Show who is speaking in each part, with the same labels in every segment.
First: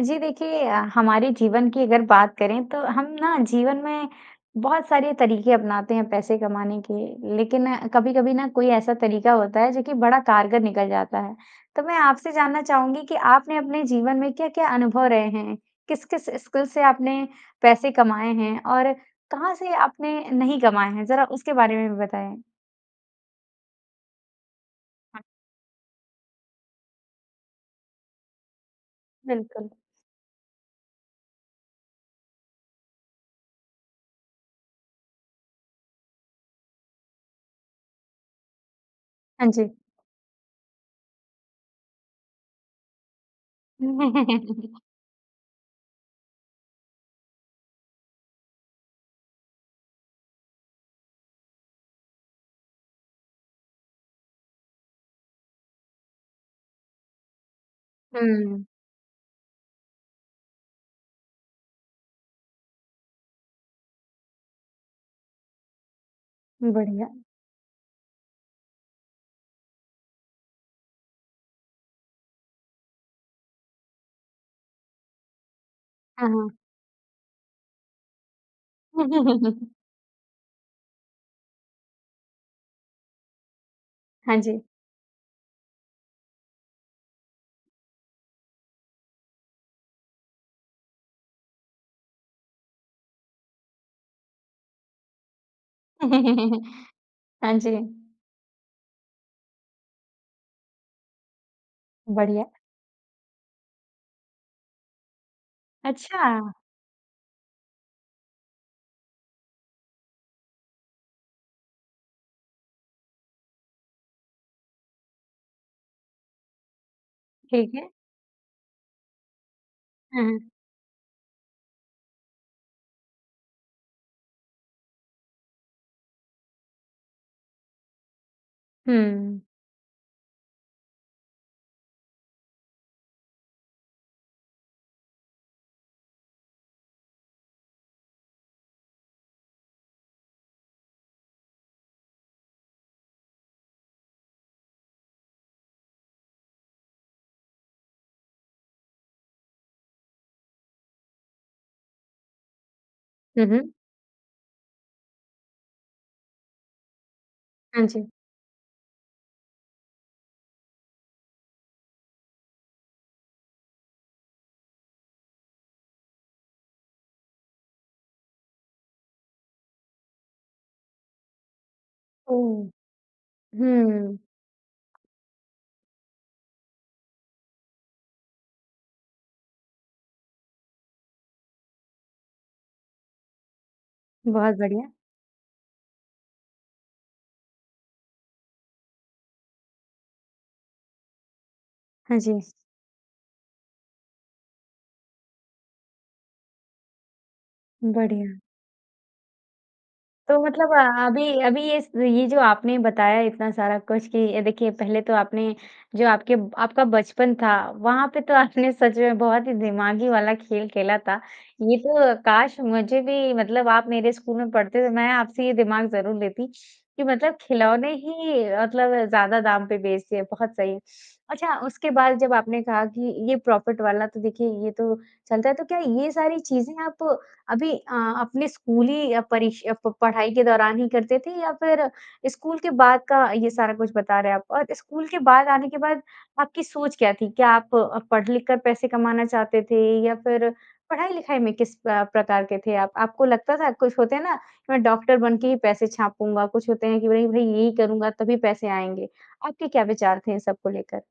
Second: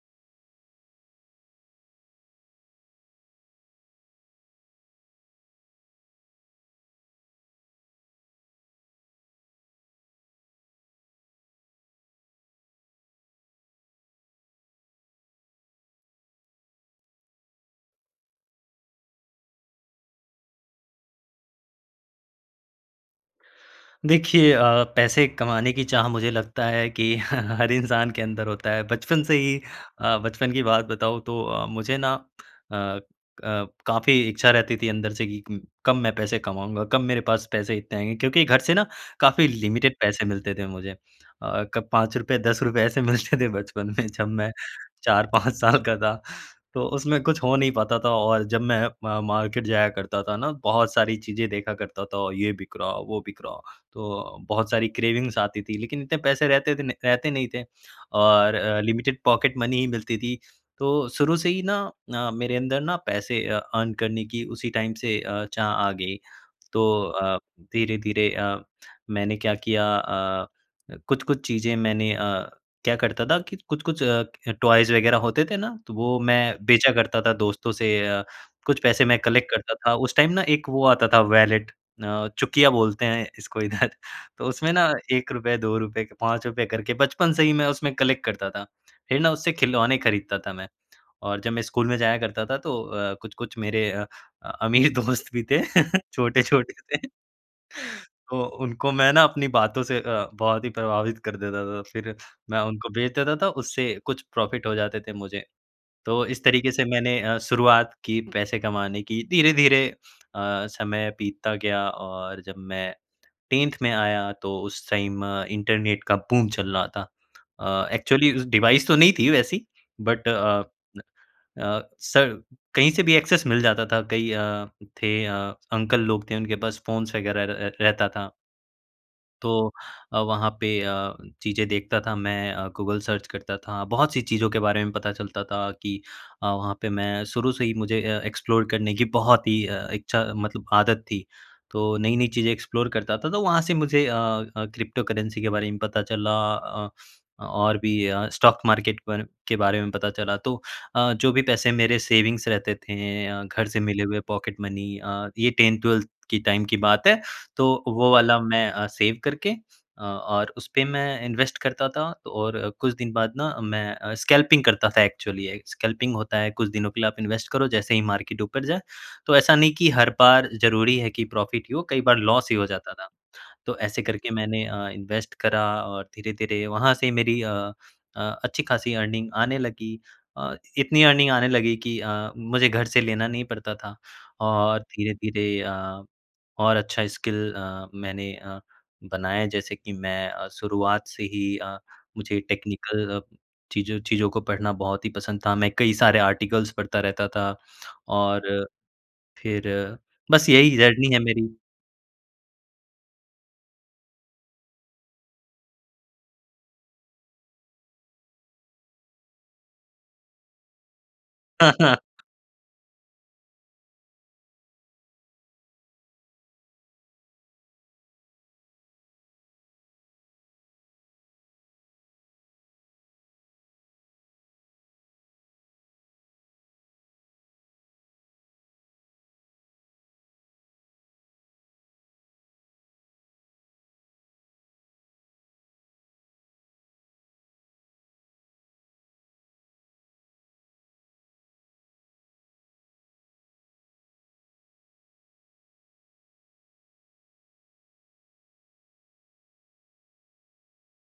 Speaker 1: जी। देखिए हमारे जीवन की अगर बात करें तो हम ना जीवन में बहुत सारे तरीके अपनाते हैं पैसे कमाने के। लेकिन कभी-कभी न कोई ऐसा तरीका होता है जो कि बड़ा कारगर निकल जाता है। तो मैं आपसे जानना चाहूँगी कि आपने अपने जीवन में क्या-क्या अनुभव रहे हैं? किस-किस स्किल्स से आपने पैसे कमाए हैं? और कहाँ से आपने नहीं कमाए हैं? ज़रा उसके बारे में भी बताएँ।
Speaker 2: देखिए अ, पैसे कमाने की चाह मुझे लगता है कि हर इंसान के अंदर होता है। बचपन से ही
Speaker 1: बिल्कुल।
Speaker 2: अ, बचपन की बात बताऊँ तो अ, मुझे ना अ, अ, काफ़ी इच्छा रहती थी अंदर से कि कब मैं पैसे कमाऊँगा? कब मेरे पास पैसे इतने आएँगे? क्योंकि घर से ना
Speaker 1: हाँ
Speaker 2: काफ़ी
Speaker 1: जी।
Speaker 2: लिमिटेड पैसे मिलते थे मुझे। अ, कब ₹5- ₹10 ऐसे मिलते थे बचपन में जब मैं 4-5 साल का था। तो उसमें कुछ हो नहीं पाता था और जब मैं म मार्केट जाया करता था ना बहुत सारी चीज़ें देखा करता था और ये बिक रहा वो बिक रहा। तो बहुत सारी क्रेविंग्स आती थी। लेकिन इतने पैसे रहते थे रहते नहीं थे और
Speaker 1: हुँ।
Speaker 2: अ, लिमिटेड पॉकेट मनी ही मिलती थी। तो शुरू से ही ना अ, मेरे अंदर ना पैसे अ, अर्न करने की उसी टाइम से अ, चाह आ गई। तो
Speaker 1: बढ़िया।
Speaker 2: अ, धीरे-धीरे अ, मैंने क्या किया अ, कुछ-कुछ चीज़ें मैंने अ क्या करता था कि कुछ-कुछ अ, टॉयज़ वग़ैरह होते थे ना तो वो
Speaker 1: हाँ, हाँ।
Speaker 2: मैं बेचा करता था दोस्तों से अ, कुछ पैसे मैं कलेक्ट करता था उस टाइम ना एक वो आता था वैलेट अ, चुकिया बोलते हैं इसको इधर।
Speaker 1: हाँ
Speaker 2: तो
Speaker 1: जी।
Speaker 2: उसमें ना 1, 2, के 5 करके बचपन से ही मैं उसमें कलेक्ट करता था। फ़िर ना उससे खिलौने ख़रीदता था मैं। और जब मैं स्कूल में जाया करता था तो अ, कुछ-कुछ मेरे अ, अमीर दोस्त भी थे छोटे-छोटे थे।
Speaker 1: हाँ जी।
Speaker 2: तो उनको मैं ना अपनी बातों से अ, बहुत ही प्रभावित कर देता था। फ़िर
Speaker 1: बढ़िया।
Speaker 2: मैं उनको बेच देता था उससे कुछ प्रॉफ़िट हो जाते थे मुझे। तो इस
Speaker 1: अच्छा।
Speaker 2: तरीके से मैंने अ, शुरुआत की पैसे कमाने की। धीरे-धीरे अ, समय बीतता गया और जब मैं 10th में आया तो उस टाइम इंटरनेट का बूम चल रहा था।
Speaker 1: ठीक
Speaker 2: अ,
Speaker 1: है।
Speaker 2: एक्चुअली डिवाइस तो नहीं थी वैसी
Speaker 1: हुँ,
Speaker 2: but
Speaker 1: hmm.
Speaker 2: A a, sir कहीं से भी एक्सेस मिल जाता था। कई अ, थे अ, अंकल लोग थे उनके पास फ़ोन्स वग़ैरह र रहता था।
Speaker 1: हुँ।
Speaker 2: तो अ, वहाँ पे अ, चीज़ें देखता था मैं। अ, गूगल सर्च करता था बहुत-सी चीज़ों के बारे में पता चलता था कि अ, वहाँ पे मैं शुरू से ही मुझे अ, एक्सप्लोर करने की बहुत ही अ, इच्छा मतलब आदत थी। तो नई-नई चीज़ें एक्सप्लोर करता था। तो वहाँ से मुझे अ अ, क्रिप्टोकरेंसी के बारे में पता चला। अ अ, और भी अ, स्टॉक मार्केट के बारे के बारे में पता चला तो अ, जो भी पैसे मेरे सेविंग रहते थे। अ,
Speaker 1: हुँ,
Speaker 2: घर
Speaker 1: हुँ।
Speaker 2: से मिले हुए पॉकेट मनी अ, ये 10th-12th की टाइम की बात है। तो
Speaker 1: हाँ जी।
Speaker 2: वो वाला मैं अ, सेव करके अ, और उसपे मैं इन्वेस्ट करता था और कुछ दिन बाद ना मैं अ, स्कैल्पिंग करता था एक्चुअली। ये स्कल्पिंग होता है, कुछ दिनों के लिए आप इन्वेस्ट करो जैसे ही मार्केट ऊपर जाए, तो ऐसा नहीं की हर बार ज़रूरी है की प्रॉफ़िट ही हो, कई बार लॉस ही हो
Speaker 1: हुँ।
Speaker 2: जाता था। तो ऐसे
Speaker 1: हुँ।
Speaker 2: करके मैंने अ, इन्वेस्ट करा और धीरे-धीरे वहाँ से मेरी अ अ, अच्छी-खासी अर्निंग आने लगी। अ, इतनी अर्निंग आने लगी कि अ, मुझे घर से लेना नहीं पड़ता था।
Speaker 1: बहुत
Speaker 2: और
Speaker 1: बढ़िया।
Speaker 2: धीरे-धीरे अ, और अच्छा स्किल अ, मैंने अ, बनाया जैसे कि मैं अ, शुरुआत से ही अ,
Speaker 1: हाँ
Speaker 2: मुझे
Speaker 1: जी।
Speaker 2: टेक्निकल चीज़ चीज़ों को पढ़ना बहुत ही पसंद था। मैं कई सारे आर्टिकल्स पढ़ता रहता था।
Speaker 1: बढ़िया।
Speaker 2: और फ़िर
Speaker 1: तो
Speaker 2: बस
Speaker 1: मतलब
Speaker 2: यही
Speaker 1: अ,
Speaker 2: जर्नी है
Speaker 1: अभी
Speaker 2: मेरी।
Speaker 1: अभी इस ये जो आपने बताया इतना सारा कुछ कि देखिए पहले तो आपने जो आपके आपका बचपन था वहाँ पे तो आपने सच में बहुत ही दिमागी वाला खेल खेला था। ये तो काश मुझे भी मतलब आप मेरे स्कूल में पढ़ते तो मैं आपसे ये दिमाग ज़रूर लेती कि मतलब खिलौने ही मतलब ज़्यादा दाम पे बेच दिए बहुत सही। अच्छा उसके बाद जब आपने कहा कि ये प्रॉफ़िट वाला तो देखिए ये तो चलता है। तो क्या ये सारी चीज़ें आप अभी अ, अपने स्कूली परीक्ष प पढ़ाई के दौरान ही करते थे या फ़िर स्कूल के बाद का ये सारा कुछ बता रहे हैं आप? और स्कूल के बाद आने के बाद आपकी सोच क्या थी? क्या आप पढ़-लिख कर पैसे कमाना चाहते थे? या फ़िर पढ़ाई-लिखाई में किस अ, प्रकार के थे आप? आपको लगता था कुछ होते हैं ना मैं डॉक्टर बन के ही पैसे छापूँगा कुछ होते हैं कि नहीं भाई यही करूँगा तभी पैसे आएँगे। आपके क्या विचार थे इन सबको लेकर?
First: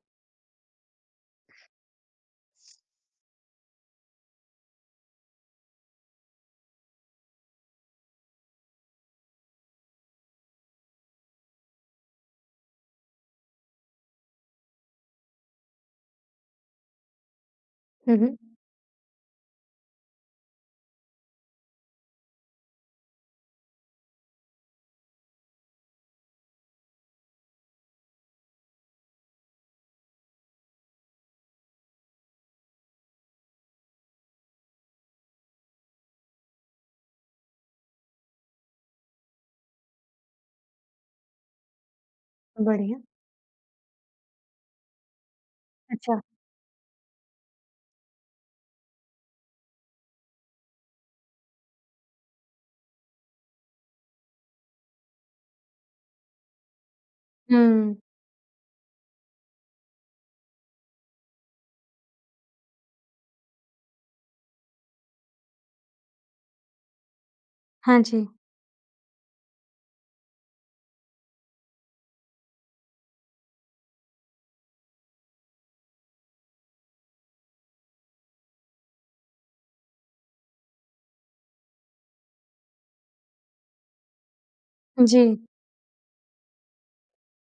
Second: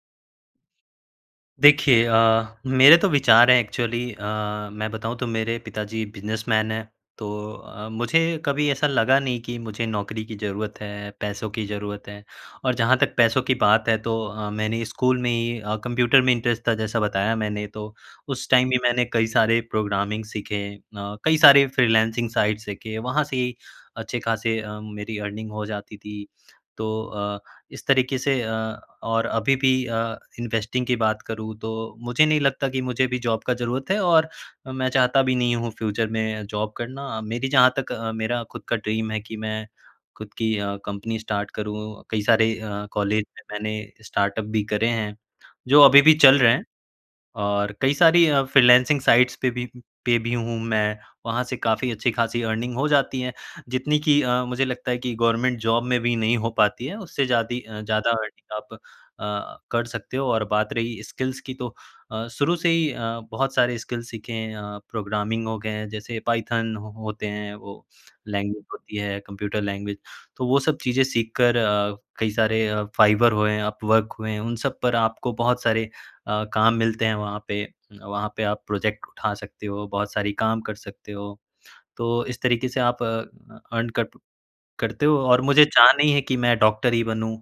Speaker 2: देखिए अ, मेरे तो विचार हैं एक्चुअली अ, मैं बताऊँ तो मेरे पिताजी बिजनेसमैन हैं तो अ, मुझे कभी ऐसा लगा नहीं कि मुझे नौकरी की ज़रूरत है, पैसों की ज़रूरत है। और जहाँ तक पैसों की बात है तो अ, मैंने स्कूल में ही अ, कंप्यूटर में इंटरेस्ट था जैसा बताया मैंने तो,
Speaker 1: हुँ, हुँ।
Speaker 2: उस टाइम भी मैंने कई सारे प्रोग्रामिंग सीखे है। अ, कई सारे फ्रीलांसिंग साइट्स सीखे, वहाँ से ही अच्छे-खासे अ, मेरी अर्निंग हो जाती थी। तो अ, इस तरीके से अ, और अभी भी अ, इन्वेस्टिंग की बात करूँ तो मुझे नहीं लगता कि मुझे अभी जॉब का ज़रूरत है और मैं चाहता भी नहीं हूँ फ्यूचर में जॉब करना। मेरी जहाँ तक अ, मेरा खुद का ड्रीम है कि मैं खुद की अ, कंपनी स्टार्ट करूँ, कई सारे अ,
Speaker 1: बढ़िया।
Speaker 2: कॉलेज में मैंने स्टार्टअप भी करे हैं, जो अभी भी
Speaker 1: अच्छा।
Speaker 2: चल रहे हैं और कई सारी अ, फ्रीलांसिंग साइट्स पे भी पे भी हूँ मैं, वहाँ से काफ़ी अच्छी खासी अर्निंग हो जाती है। जितनी की अ, मुझे लगता है कि गवर्नमेंट जॉब में भी नहीं हो पाती है, उससे जादी अ,
Speaker 1: हुँ।
Speaker 2: ज़्यादा अर्निंग आप अ, कर सकते हो और बात रही स्किल्स की तो अ, शुरू से ही अ, बहुत सारे स्किल सीखे हैं अ, प्रोग्रामिंग हो गए हैं। जैसे पायथन हो होते हैं वो,
Speaker 1: हाँ जी।
Speaker 2: लैंग्वेज होती है, कंप्यूटर लैंग्वेज तो वो सब चीज़ें सीख कर अ, कई सारे अ, फाइवर हुए अपवर्क हुए हैं उन सब पर आपको बहुत सारे अ, काम मिलते हैं वहाँ पे। वहाँ पे आप प्रोजेक्ट उठा सकते हो, बहुत सारी काम कर सकते हो। तो इस तरीके से आप अ, अर्न कर प करते हो
Speaker 1: जी।
Speaker 2: और मुझे चाह नहीं है कि मैं डॉक्टर ही बनूँ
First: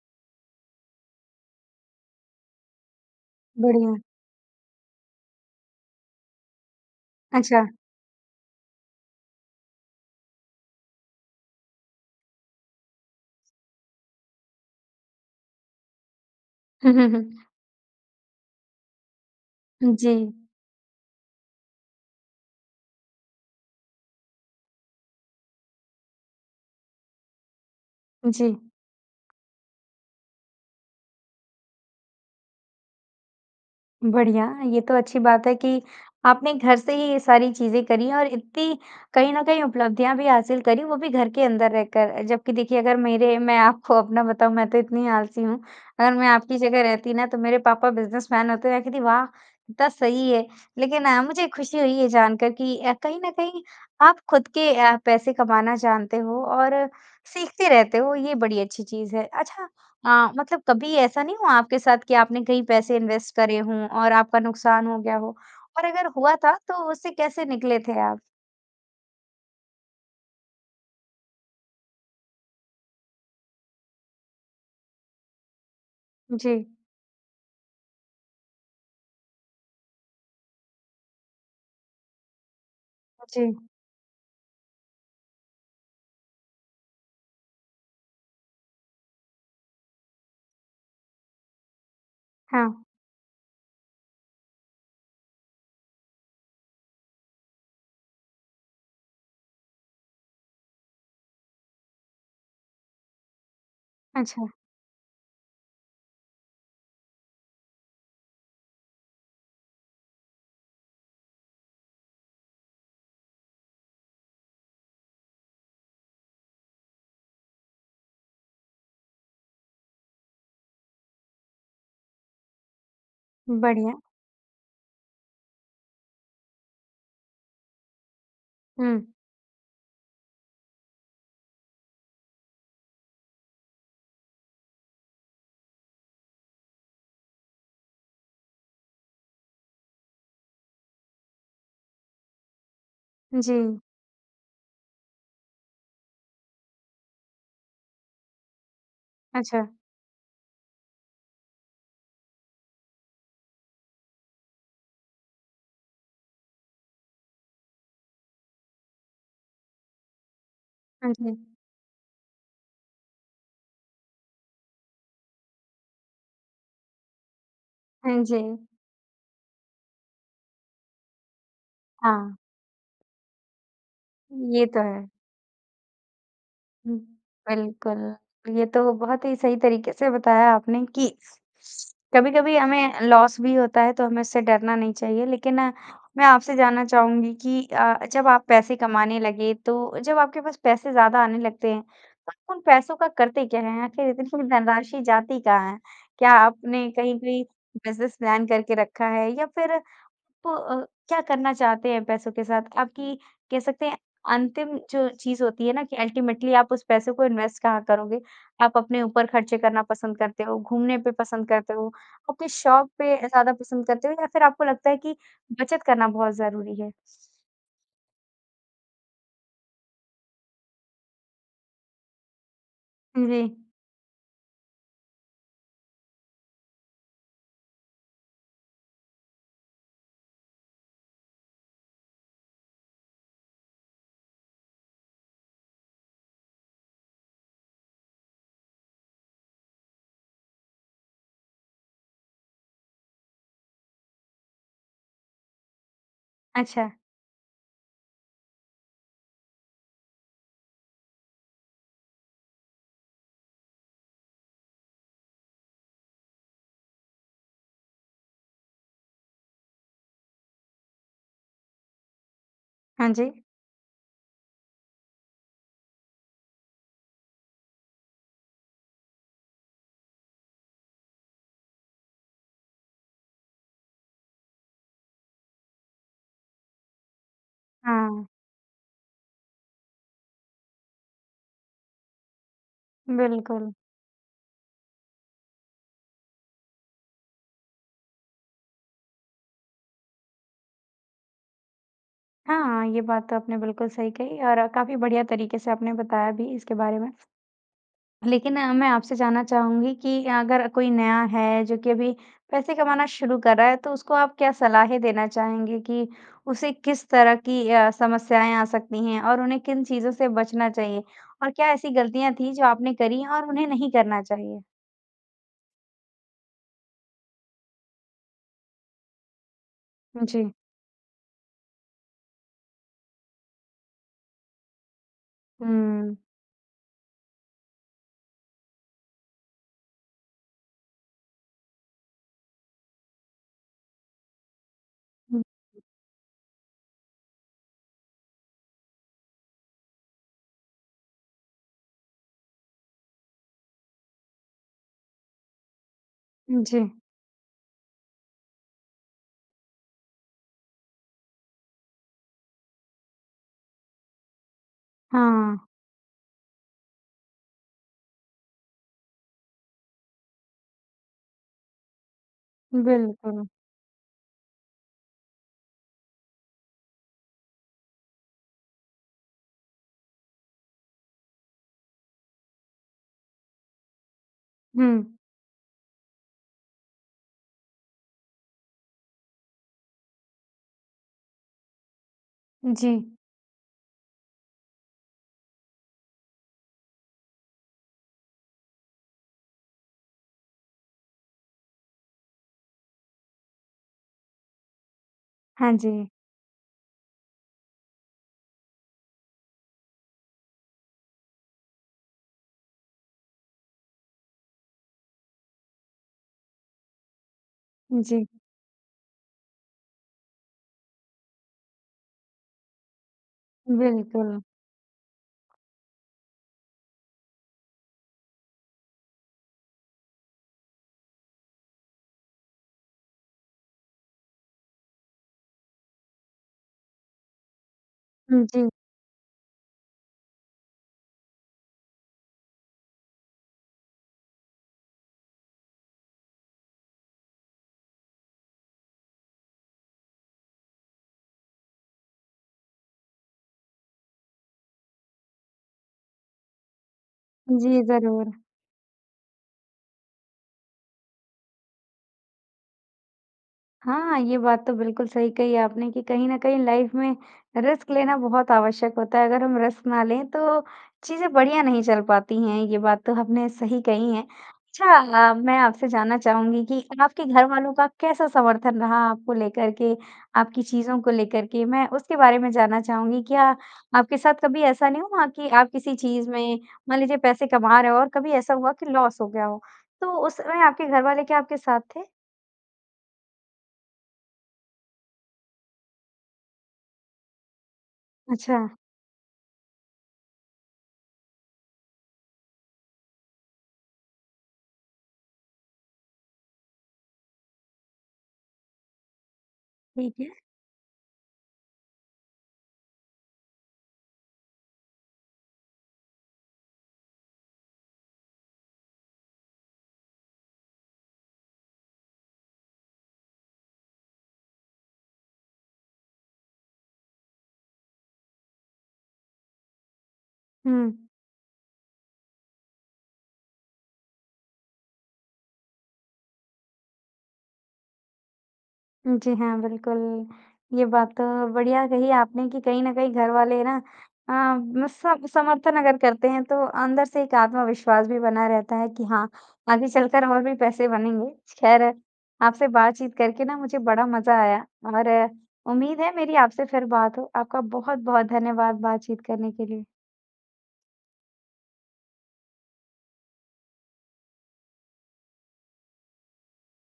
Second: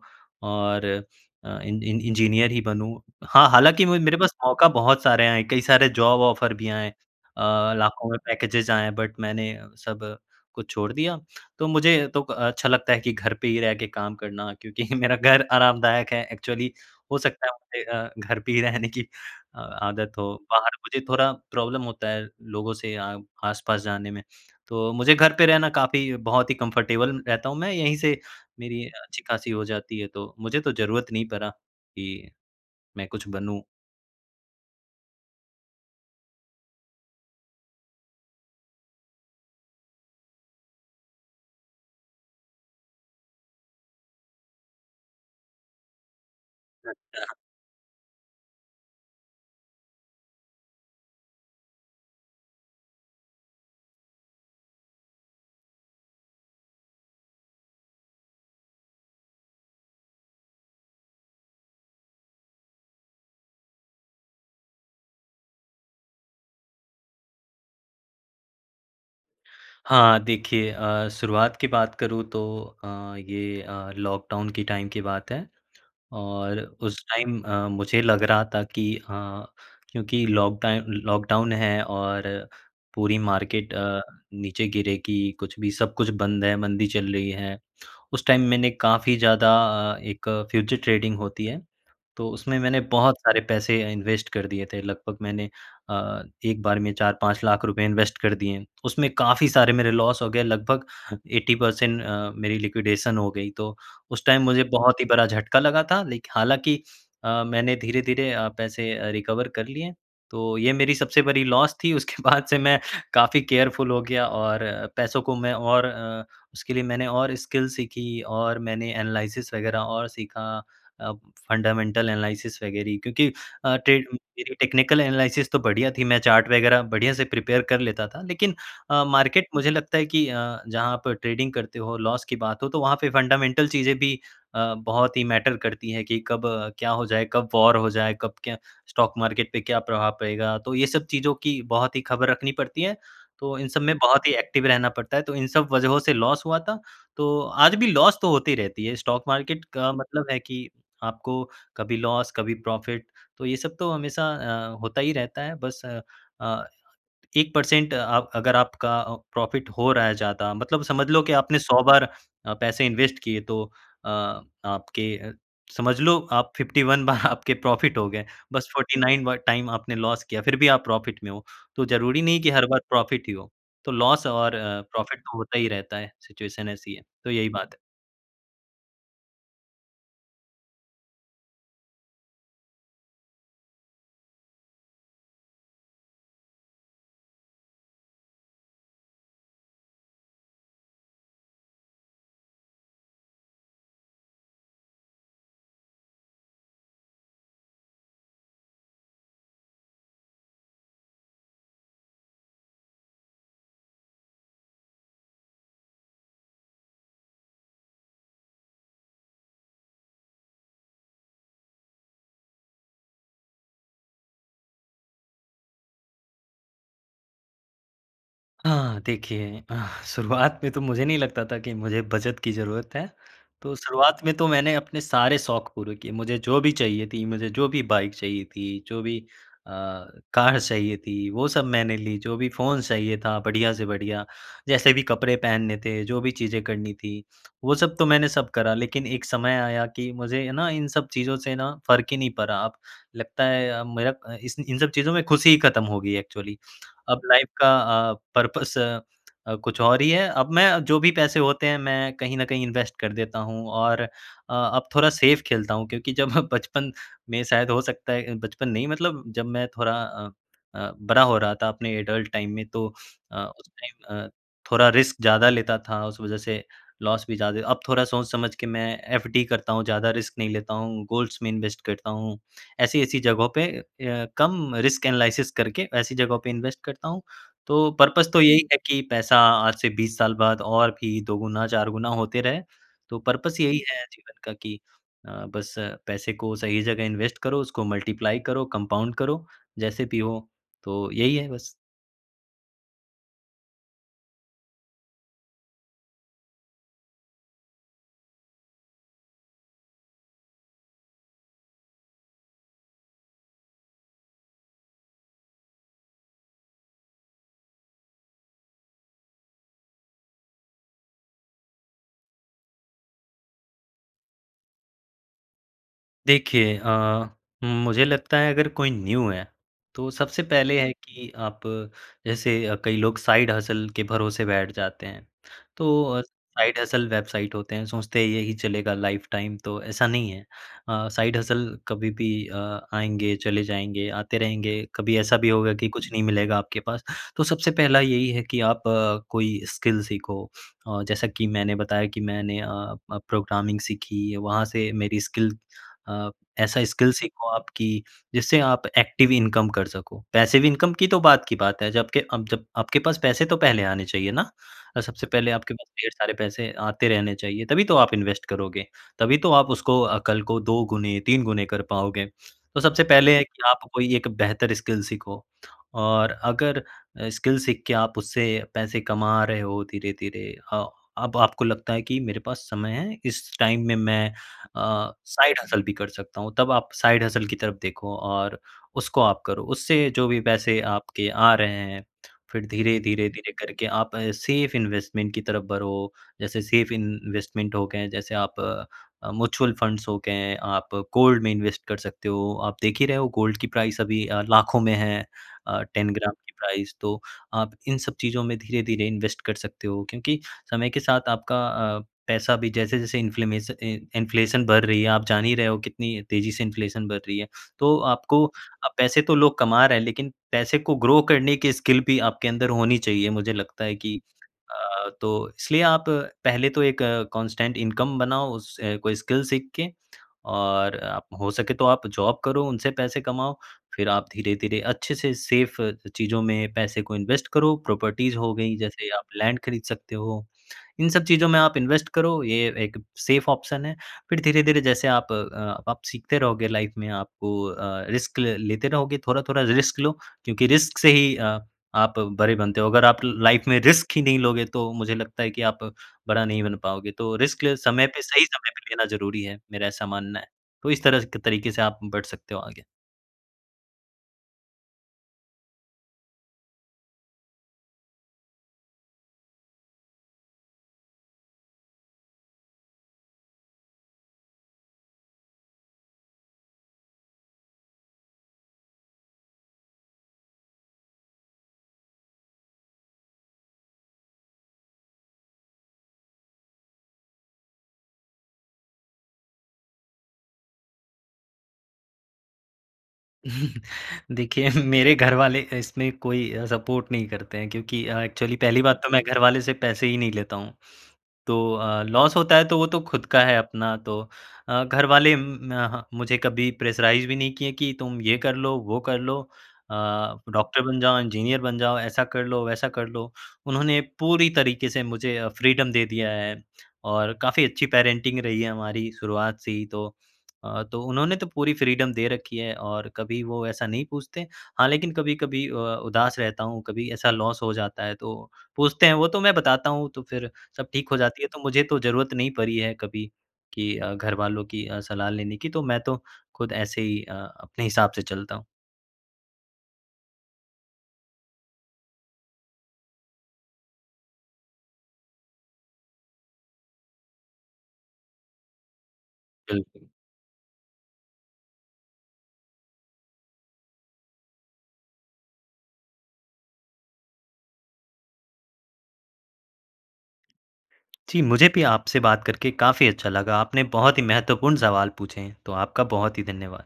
Speaker 2: और अ, इन इन इंजीनियर ही बनूँ। हाँ, हालाँकि मु
Speaker 1: बढ़िया।
Speaker 2: मेरे पास मौका बहुत सारे आए हैं, कई सारे जॉब ऑफर भी आए हैं,
Speaker 1: अच्छा।
Speaker 2: अ, लाखों में पैकेजेस आए बट मैंने सब, को छोड़ दिया। तो मुझे तो अच्छा लगता है कि घर पे ही रह के काम करना, क्योंकि मेरा घर आरामदायक है एक्चुअली
Speaker 1: हुँ, हुँ,
Speaker 2: हो
Speaker 1: हुँ।
Speaker 2: सकता है मुझे अ, घर पे ही रहने की अ,
Speaker 1: हाँ
Speaker 2: आदत हो,
Speaker 1: जी।
Speaker 2: बाहर मुझे थोड़ा प्रॉब्लम होता है लोगों से आ आस-पास जाने में, तो मुझे घर पे रहना काफ़ी बहुत ही कंफर्टेबल रहता हूँ मैं यहीं से
Speaker 1: जी।
Speaker 2: मेरी अच्छी-खासी हो जाती है तो मुझे तो ज़रूरत नहीं पड़ा कि, मैं कुछ बनूँ।
Speaker 1: बढ़िया। ये तो अच्छी बात है कि आपने घर से ही ये सारी चीज़ें करी और इतनी कहीं न कहीं उपलब्धियाँ भी हासिल करी, वो भी घर के अंदर रहकर। जबकि देखिए अगर मेरे मैं आपको अपना बताऊँ मैं तो इतनी आलसी हूँ, अगर मैं आपकी जगह रहती न
Speaker 2: अच्छा।
Speaker 1: तो मेरे पापा बिज़नेसमैन होते मैं कहती वाह! कितना सही है। लेकिन अ, मुझे खुशी हुई ये जानकर कि अ, कहीं न कहीं आप खुद के अ, पैसे कमाना जानते हो और सीखते रहते हो ये बड़ी अच्छी चीज़ है। अच्छा अ, मतलब कभी ऐसा नहीं हुआ आपके साथ कि आपने कहीं पैसे इन्वेस्ट करे हों और आपका नुकसान हो गया हो? और अगर हुआ था तो उससे कैसे निकले थे आप?
Speaker 2: हाँ, देखिए अ, शुरुआत की बात करूँ तो अ, ये अ, लॉकडाउन के टाइम की बात है। और
Speaker 1: जी।
Speaker 2: उस टाइम अ, मुझे लग रहा था कि अ, क्योंकि लॉकटाइन लॉकडाउन है और पूरी
Speaker 1: जी।
Speaker 2: मार्केट अ, नीचे गिरेगी, कुछ भी सब कुछ बंद है मंदी चल रही है। उस टाइम मैंने काफ़ी ज़्यादा अ, एक फ़्यूचर ट्रेडिंग होती है, तो उसमें मैंने
Speaker 1: हाँ।
Speaker 2: बहुत सारे पैसे इन्वेस्ट कर दिए थे। लगभग मैंने अ, एक बार में 4-5 लाख रुपए इन्वेस्ट कर दिए। उसमें क़ाफ़ी सारे मेरे लॉस हो गए लगभग 80 पर्सेंट अ, मेरी लिक्विडेशन हो गई, तो उस टाइम
Speaker 1: अच्छा।
Speaker 2: मुझे बहुत ही बड़ा झटका लगा था, लेकिन हालाँकि अ, मैंने धीरे-धीरे अ, पैसे अ, रिकवर कर लिए। तो ये मेरी सबसे बरी लॉस थी उसके बाद से मैं काफी केयरफुल हो गया और पैसों को मैं और अ, उसके लिए मैंने और स्किल सीखी, और मैंने एनालिसिस वगैरह और सीखा। अ, फंडामेंटल एनालिसिस वगैरह क्योंकि अ,
Speaker 1: बढ़िया।
Speaker 2: टे अ, मेरी टेक्निकल एनालिसिस तो बढ़िया थी। मैं चार्ट वगैरह बढ़िया से प्रिपेयर कर लेता था। लेकिन अ,
Speaker 1: हुँ।
Speaker 2: मार्केट मुझे लगता है कि अ, जहाँ पर ट्रेडिंग करते हो लॉस की बात हो तो वहाँ पे फंडामेंटल चीज़ें भी अ, बहुत ही मैटर करती है कि कब क्या हो जाए? कब वॉर हो जाए? कब क्या स्टॉक मार्केट पे क्या प्रभाव पड़ेगा? तो ये सब चीज़ों की बहुत ही खबर रखनी पड़ती है। तो इन
Speaker 1: जी।
Speaker 2: सब में बहुत ही एक्टिव रहना पड़ता है, तो इन सब वजहों से लॉस हुआ था। तो आज भी लॉस तो होती रहती है। स्टॉक मार्केट
Speaker 1: अच्छा।
Speaker 2: का मतलब है कि आपको कभी लॉस कभी प्रॉफिट। तो ये सब तो हमेशा अ, होता ही रहता है। बस अ, अ, 1 पर्सेंट अ, अगर आपका अ, प्रॉफिट हो रहा है ज़्यादा मतलब समझ
Speaker 1: हाँ
Speaker 2: लो कि
Speaker 1: जी।
Speaker 2: आपने 100 बार पैसे इन्वेस्ट किए तो अ, आपके अ, समझ लो आप 51 बार आपके प्रॉफिट हो
Speaker 1: हाँ
Speaker 2: गए।
Speaker 1: जी।
Speaker 2: बस 49 बार टाइम आपने लॉस किया, फिर भी आप प्रॉफिट में हो। तो जरूरी नहीं
Speaker 1: हाँ।
Speaker 2: हैं कि हर बार प्रॉफिट ही हो। तो लॉस और
Speaker 1: ये
Speaker 2: अ,
Speaker 1: तो है।
Speaker 2: प्रॉफिट तो होता ही रहता है, सिचुएशन ऐसी
Speaker 1: हुँ,
Speaker 2: है। तो यही बात है।
Speaker 1: बिल्कुल, ये तो बहुत ही सही तरीके से बताया आपने कि कभी-कभी हमें लॉस भी होता है तो हमें उससे डरना नहीं चाहिए, लेकिन मैं आपसे जानना चाहुँगी कि अ, जब आप पैसे कमाने लगे तो जब आपके पास पैसे ज़्यादा आने लगते हैं, तो उन पैसों का करते क्या हैं? आखिर इतनी धनराशि जाती कहाँ है? क्या आपने कहीं कोई बिज़नेस प्लान करके रखा है या फिर प अ, क्या करना चाहते हैं पैसों के साथ? आपकी कह सकते हैं अंतिम जो चीज़ होती है ना कि अल्टीमेटली आप उस पैसों को इन्वेस्ट कहाँ करोगे? आप अपने ऊपर खर्चे करना पसंद करते हो, घूमने पे पसंद करते हो, अपनी शौक़ पे ज़्यादा पसंद करते हो या फिर आपको लगता है कि बचत करना बहुत ज़रूरी है?
Speaker 2: हाँ, देखिए, शुरुआत में तो मुझे नहीं लगता था कि मुझे बचत की ज़रूरत है,
Speaker 1: जी।
Speaker 2: तो शुरुआत में तो मैंने अपने सारे शौक़ पूरे किए, मुझे जो भी चाहिए थी। मुझे जो भी बाइक चाहिए थी, जो भी अ, कार चाहिए थी, वो सब मैंने ली। जो भी फ़ोन चाहिए था, बढ़िया से बढ़िया, जैसे भी कपड़े पहनने थे, जो भी चीज़ें करनी थी, वो सब तो मैंने सब करा। लेकिन एक समय आया कि मुझे है ना, इन सब चीज़ों से ना फ़र्क ही नहीं पड़ा, अब लगता है अ, मेरा अ, इस इन सब चीज़ों में खुशी ही खत्म हो गई है एक्चुअली।
Speaker 1: अच्छा।
Speaker 2: अब लाइफ़ का अ, पर्पस अ, कुछ और ही है अब मैं जो भी पैसे होते हैं, मैं कहीं न कहीं इन्वेस्ट कर देता हूँ और अ, अब थोड़ा सेफ़ खेलता हूँ क्योंकि जब बचपन में शायद हो सकता है अ, बचपन नहीं मतलब जब मैं थोड़ा अ अ, बड़ा हो रहा था, अपने एडल्ट टाइम में, तो
Speaker 1: हाँ
Speaker 2: अ,
Speaker 1: जी।
Speaker 2: उस टाइम अ, थोड़ा रिस्क ज़्यादा लेता था। उस वजह से लॉस भी ज़्यादा ही अब थोड़ा सोच समझ के मैं एफडी करता हूँ, ज़्यादा रिस्क नहीं लेता हूँ, गोल्ड्स में इन्वेस्ट करता हूँ, ऐसी-ऐसी जगहों पे अ, कम रिस्क एनालिसिस करके, ऐसी जगहों पे इन्वेस्ट करता हूँ, तो
Speaker 1: हाँ।
Speaker 2: पर्पस तो यही है कि पैसा आज से 20 साल बाद और भी 2 गुना, 4 गुना होते रहे। तो परपस
Speaker 1: बिल्कुल।
Speaker 2: यही है जीवन का कि अ, बस पैसे को सही जगह इन्वेस्ट करो, उसको मल्टीप्लाई करो, कम्पाउन्ड करो, जैसे भी हो। तो यही है बस।
Speaker 1: हाँ, ये बात तो आपने बिल्कुल सही कही और अ, काफ़ी बढ़िया तरीके से आपने बताया भी इसके बारे में। लेकिन मैं आपसे जानना चाहूँगी कि अगर कोई नया है जो कि अभी पैसे कमाना शुरू कर रहा है, तो उसको आप क्या सलाहें देना चाहेंगे कि उसे किस तरह की अ, समस्याएँ आ सकती हैं और उन्हें किन चीज़ों से बचना चाहिए और क्या ऐसी गलतियाँ थी जो आपने करी हैं और उन्हें नहीं करना चाहिए?
Speaker 2: देखिए अ, मुझे लगता है अगर कोई न्यू है, तो सबसे
Speaker 1: जी।
Speaker 2: पहले है कि आप जैसे कई लोग साइड हसल के भरोसे बैठ जाते हैं। तो अ,
Speaker 1: हुँ।
Speaker 2: साइड हसल वेबसाइट होते हैं सोचते हैं यही चलेगा लाइफटाइम तो ऐसा नहीं है। अ, साइड हसल कभी भी अ, आएँगे, चले जाएँगे, आते रहेंगे, कभी ऐसा
Speaker 1: हुँ।
Speaker 2: भी होगा कि कुछ नहीं मिलेगा आपके पास। तो सबसे पहला यही है कि आप अ, कोई स्किल सीखो अ, जैसा कि मैंने बताया कि मैंने अ अ, प्रोग्रामिंग सीखी, वहाँ से मेरी स्किल अ, ऐसा
Speaker 1: जी।
Speaker 2: स्किल सीखो आप की जिससे आप एक्टिव इनकम कर सको। पैसिव इनकम की तो बाद की बात है, जबकि अब जब आपके पास पैसे तो पहले आने चाहिए ना? और सबसे पहले
Speaker 1: हाँ।
Speaker 2: आपके पास ढेर सारे पैसे आते रहने चाहिए, तभी तो आप इन्वेस्ट करोगे, तभी तो आप उसको अ, कल को 2 गुने, 3 गुने कर पाओगे। तो सबसे पहले
Speaker 1: बिल्कुल।
Speaker 2: की आप कोई एक बेहतर स्किल सीखो और अगर स्किल सीख के आप उससे पैसे कमा रहे हो धीरे-धीरे अ, अब आपको लगता है कि मेरे पास समय है, इस टाइम में मैं अ,
Speaker 1: हुँ।
Speaker 2: साइड हसल भी कर सकता हूँ तब आप साइड हसल की तरफ देखो और उसको आप करो उससे जो भी पैसे आपके आ रहे हैं। फिर
Speaker 1: जी।
Speaker 2: धीरे-धीरे धीरे करके आप सेफ इन्वेस्टमेंट की तरफ बढ़ो, जैसे सेफ इन्वेस्टमेंट हो गए जैसे आप अ, म्यूचुअल फंड्स हो गए, आप अ, गोल्ड में इन्वेस्ट कर सकते हो, आप देख ही रहे हो गोल्ड की प्राइस अभी अ, लाखों में है।
Speaker 1: हाँ
Speaker 2: अ,
Speaker 1: जी।
Speaker 2: 10 ग्राम की प्राइस तो आप इन सब चीजों में धीरे-धीरे इन्वेस्ट कर सकते हो क्योंकि समय के साथ आपका अ, पैसा भी जैसे-जैसे इन्फ्लेमेशन इन इन्फ्लेशन बढ़ रही है, आप जान ही रहे हो कितनी तेजी से इन्फ्लेशन बढ़ रही है, तो
Speaker 1: जी।
Speaker 2: आपको पैसे तो लोग कमा रहे हैं लेकिन पैसे को ग्रो करने की स्किल भी आपके अंदर होनी चाहिए, मुझे लगता है कि
Speaker 1: बिल्कुल।
Speaker 2: अ, तो इसलिए आप पहले तो एक कांस्टेंट इनकम बनाओ उस कोई स्किल सीख के और अ, हो सके तो आप जॉब करो, उनसे पैसे कमाओ, फिर आप धीरे-धीरे अच्छे से सेफ़ चीजों में पैसे को इन्वेस्ट करो, प्रॉपर्टीज
Speaker 1: हुँ,
Speaker 2: हो
Speaker 1: जी।
Speaker 2: गई जैसे आप लैंड खरीद सकते हो। इन सब चीजों में आप इन्वेस्ट करो ये अ, एक सेफ ऑप्शन है। फिर धीरे-धीरे जैसे आप अ, आप सीखते रहोगे लाइफ में आपको अ, रिस्क ल लेते रहोगे, थोड़ा-थोड़ा रिस्क लो क्योंकि रिस्क से ही अ, आप बड़े बनते हो। अगर आप लाइफ में रिस्क ही नहीं लोगे तो मुझे लगता है कि आप बड़ा नहीं बन पाओगे। तो रिस्क
Speaker 1: जी,
Speaker 2: समय पे
Speaker 1: ज़रूर।
Speaker 2: सही समय पे लेना ज़रूरी है मेरा ऐसा मानना है। तो इस तरह तरीके से आप बढ़ सकते हो आगे।
Speaker 1: हाँ। ये बात तो बिल्कुल सही कही आपने कि कहीं न कहीं लाइफ़ में रिस्क लेना बहुत आवश्यक होता है। अगर हम रिस्क ना लें तो चीज़ें बढ़िया नहीं चल पाती हैं ये बात तो आपने सही कही है। अच्छा अ, मैं आपसे जानना चाहूँगी कि आपके घरवालों का कैसा समर्थन रहा आपको लेकर के, आपकी चीज़ों को लेकर के मैं उसके बारे में जानना चाहूँगी। क्या आपके साथ कभी ऐसा नहीं हुआ कि आप किसी चीज़ में, मान लीजिए पैसे कमा रहे हो और कभी ऐसा हुआ कि लॉस हो गया हो तो उस समय आपके घर वाले क्या आपके साथ थे?
Speaker 2: देखिए, मेरे घर वाले इसमें कोई अ, सपोर्ट नहीं करते हैं क्योंकि अ, एक्चुअली
Speaker 1: अच्छा।
Speaker 2: पहली बात तो मैं घर वाले से पैसे ही नहीं लेता हूँ। तो अ, लॉस होता है तो वो तो खुद का है अपना तो अ, घरवाले म म ह मुझे कभी प्रेशराइज़ भी नहीं किए कि तुम ये कर लो, वो कर लो अ,
Speaker 1: ठीक है।
Speaker 2: डॉक्टर बन जाओ, इंजीनियर बन जाओ, ऐसा कर लो, वैसा कर लो। उन्होंने पूरी तरीके से मुझे अ, फ़्रीडम दे दिया है और काफ़ी अच्छी पेरेंटिंग रही है हमारी शुरुआत से ही तो अ, तो उन्होंने तो पूरी फ़्रीडम दे रखी है और कभी वो ऐसा नहीं पूछते। हाँ, लेकिन कभी-कभी अ, उदास रहता हूँ कभी ऐसा लॉस हो जाता है तो पूछते हैं वो, तो मैं बताता हूँ तो फ़िर सब
Speaker 1: हुँ।
Speaker 2: ठीक हो जाती है। तो मुझे तो ज़रूरत नहीं पड़ी है कभी कि अ, घरवालों की अ, सलाह लेने की तो मैं तो खुद ऐसे ही अ, अपने हिसाब से चलता हूँ।
Speaker 1: उ, जी। हाँ, बिल्कुल। ये बात तो बढ़िया कही आपने कि कहीं न कहीं घर वाले ना अम सम समर्थन अगर करते हैं तो अंदर से एक आत्मविश्वास भी बना रहता है कि हाँ, आगे
Speaker 2: बिल्कुल।
Speaker 1: चलकर और भी पैसे बनेंगे। खैर आपसे बातचीत करके ना मुझे बड़ा मज़ा आया और उम्मीद है मेरी आपसे फ़िर बात हो। आपका बहुत-बहुत धन्यवाद बातचीत करने के लिए।
Speaker 2: जी, मुझे भी आपसे बात करके काफ़ी अच्छा लगा। आपने बहुत ही महत्वपूर्ण सवाल पूछे हैं, तो आपका बहुत ही धन्यवाद।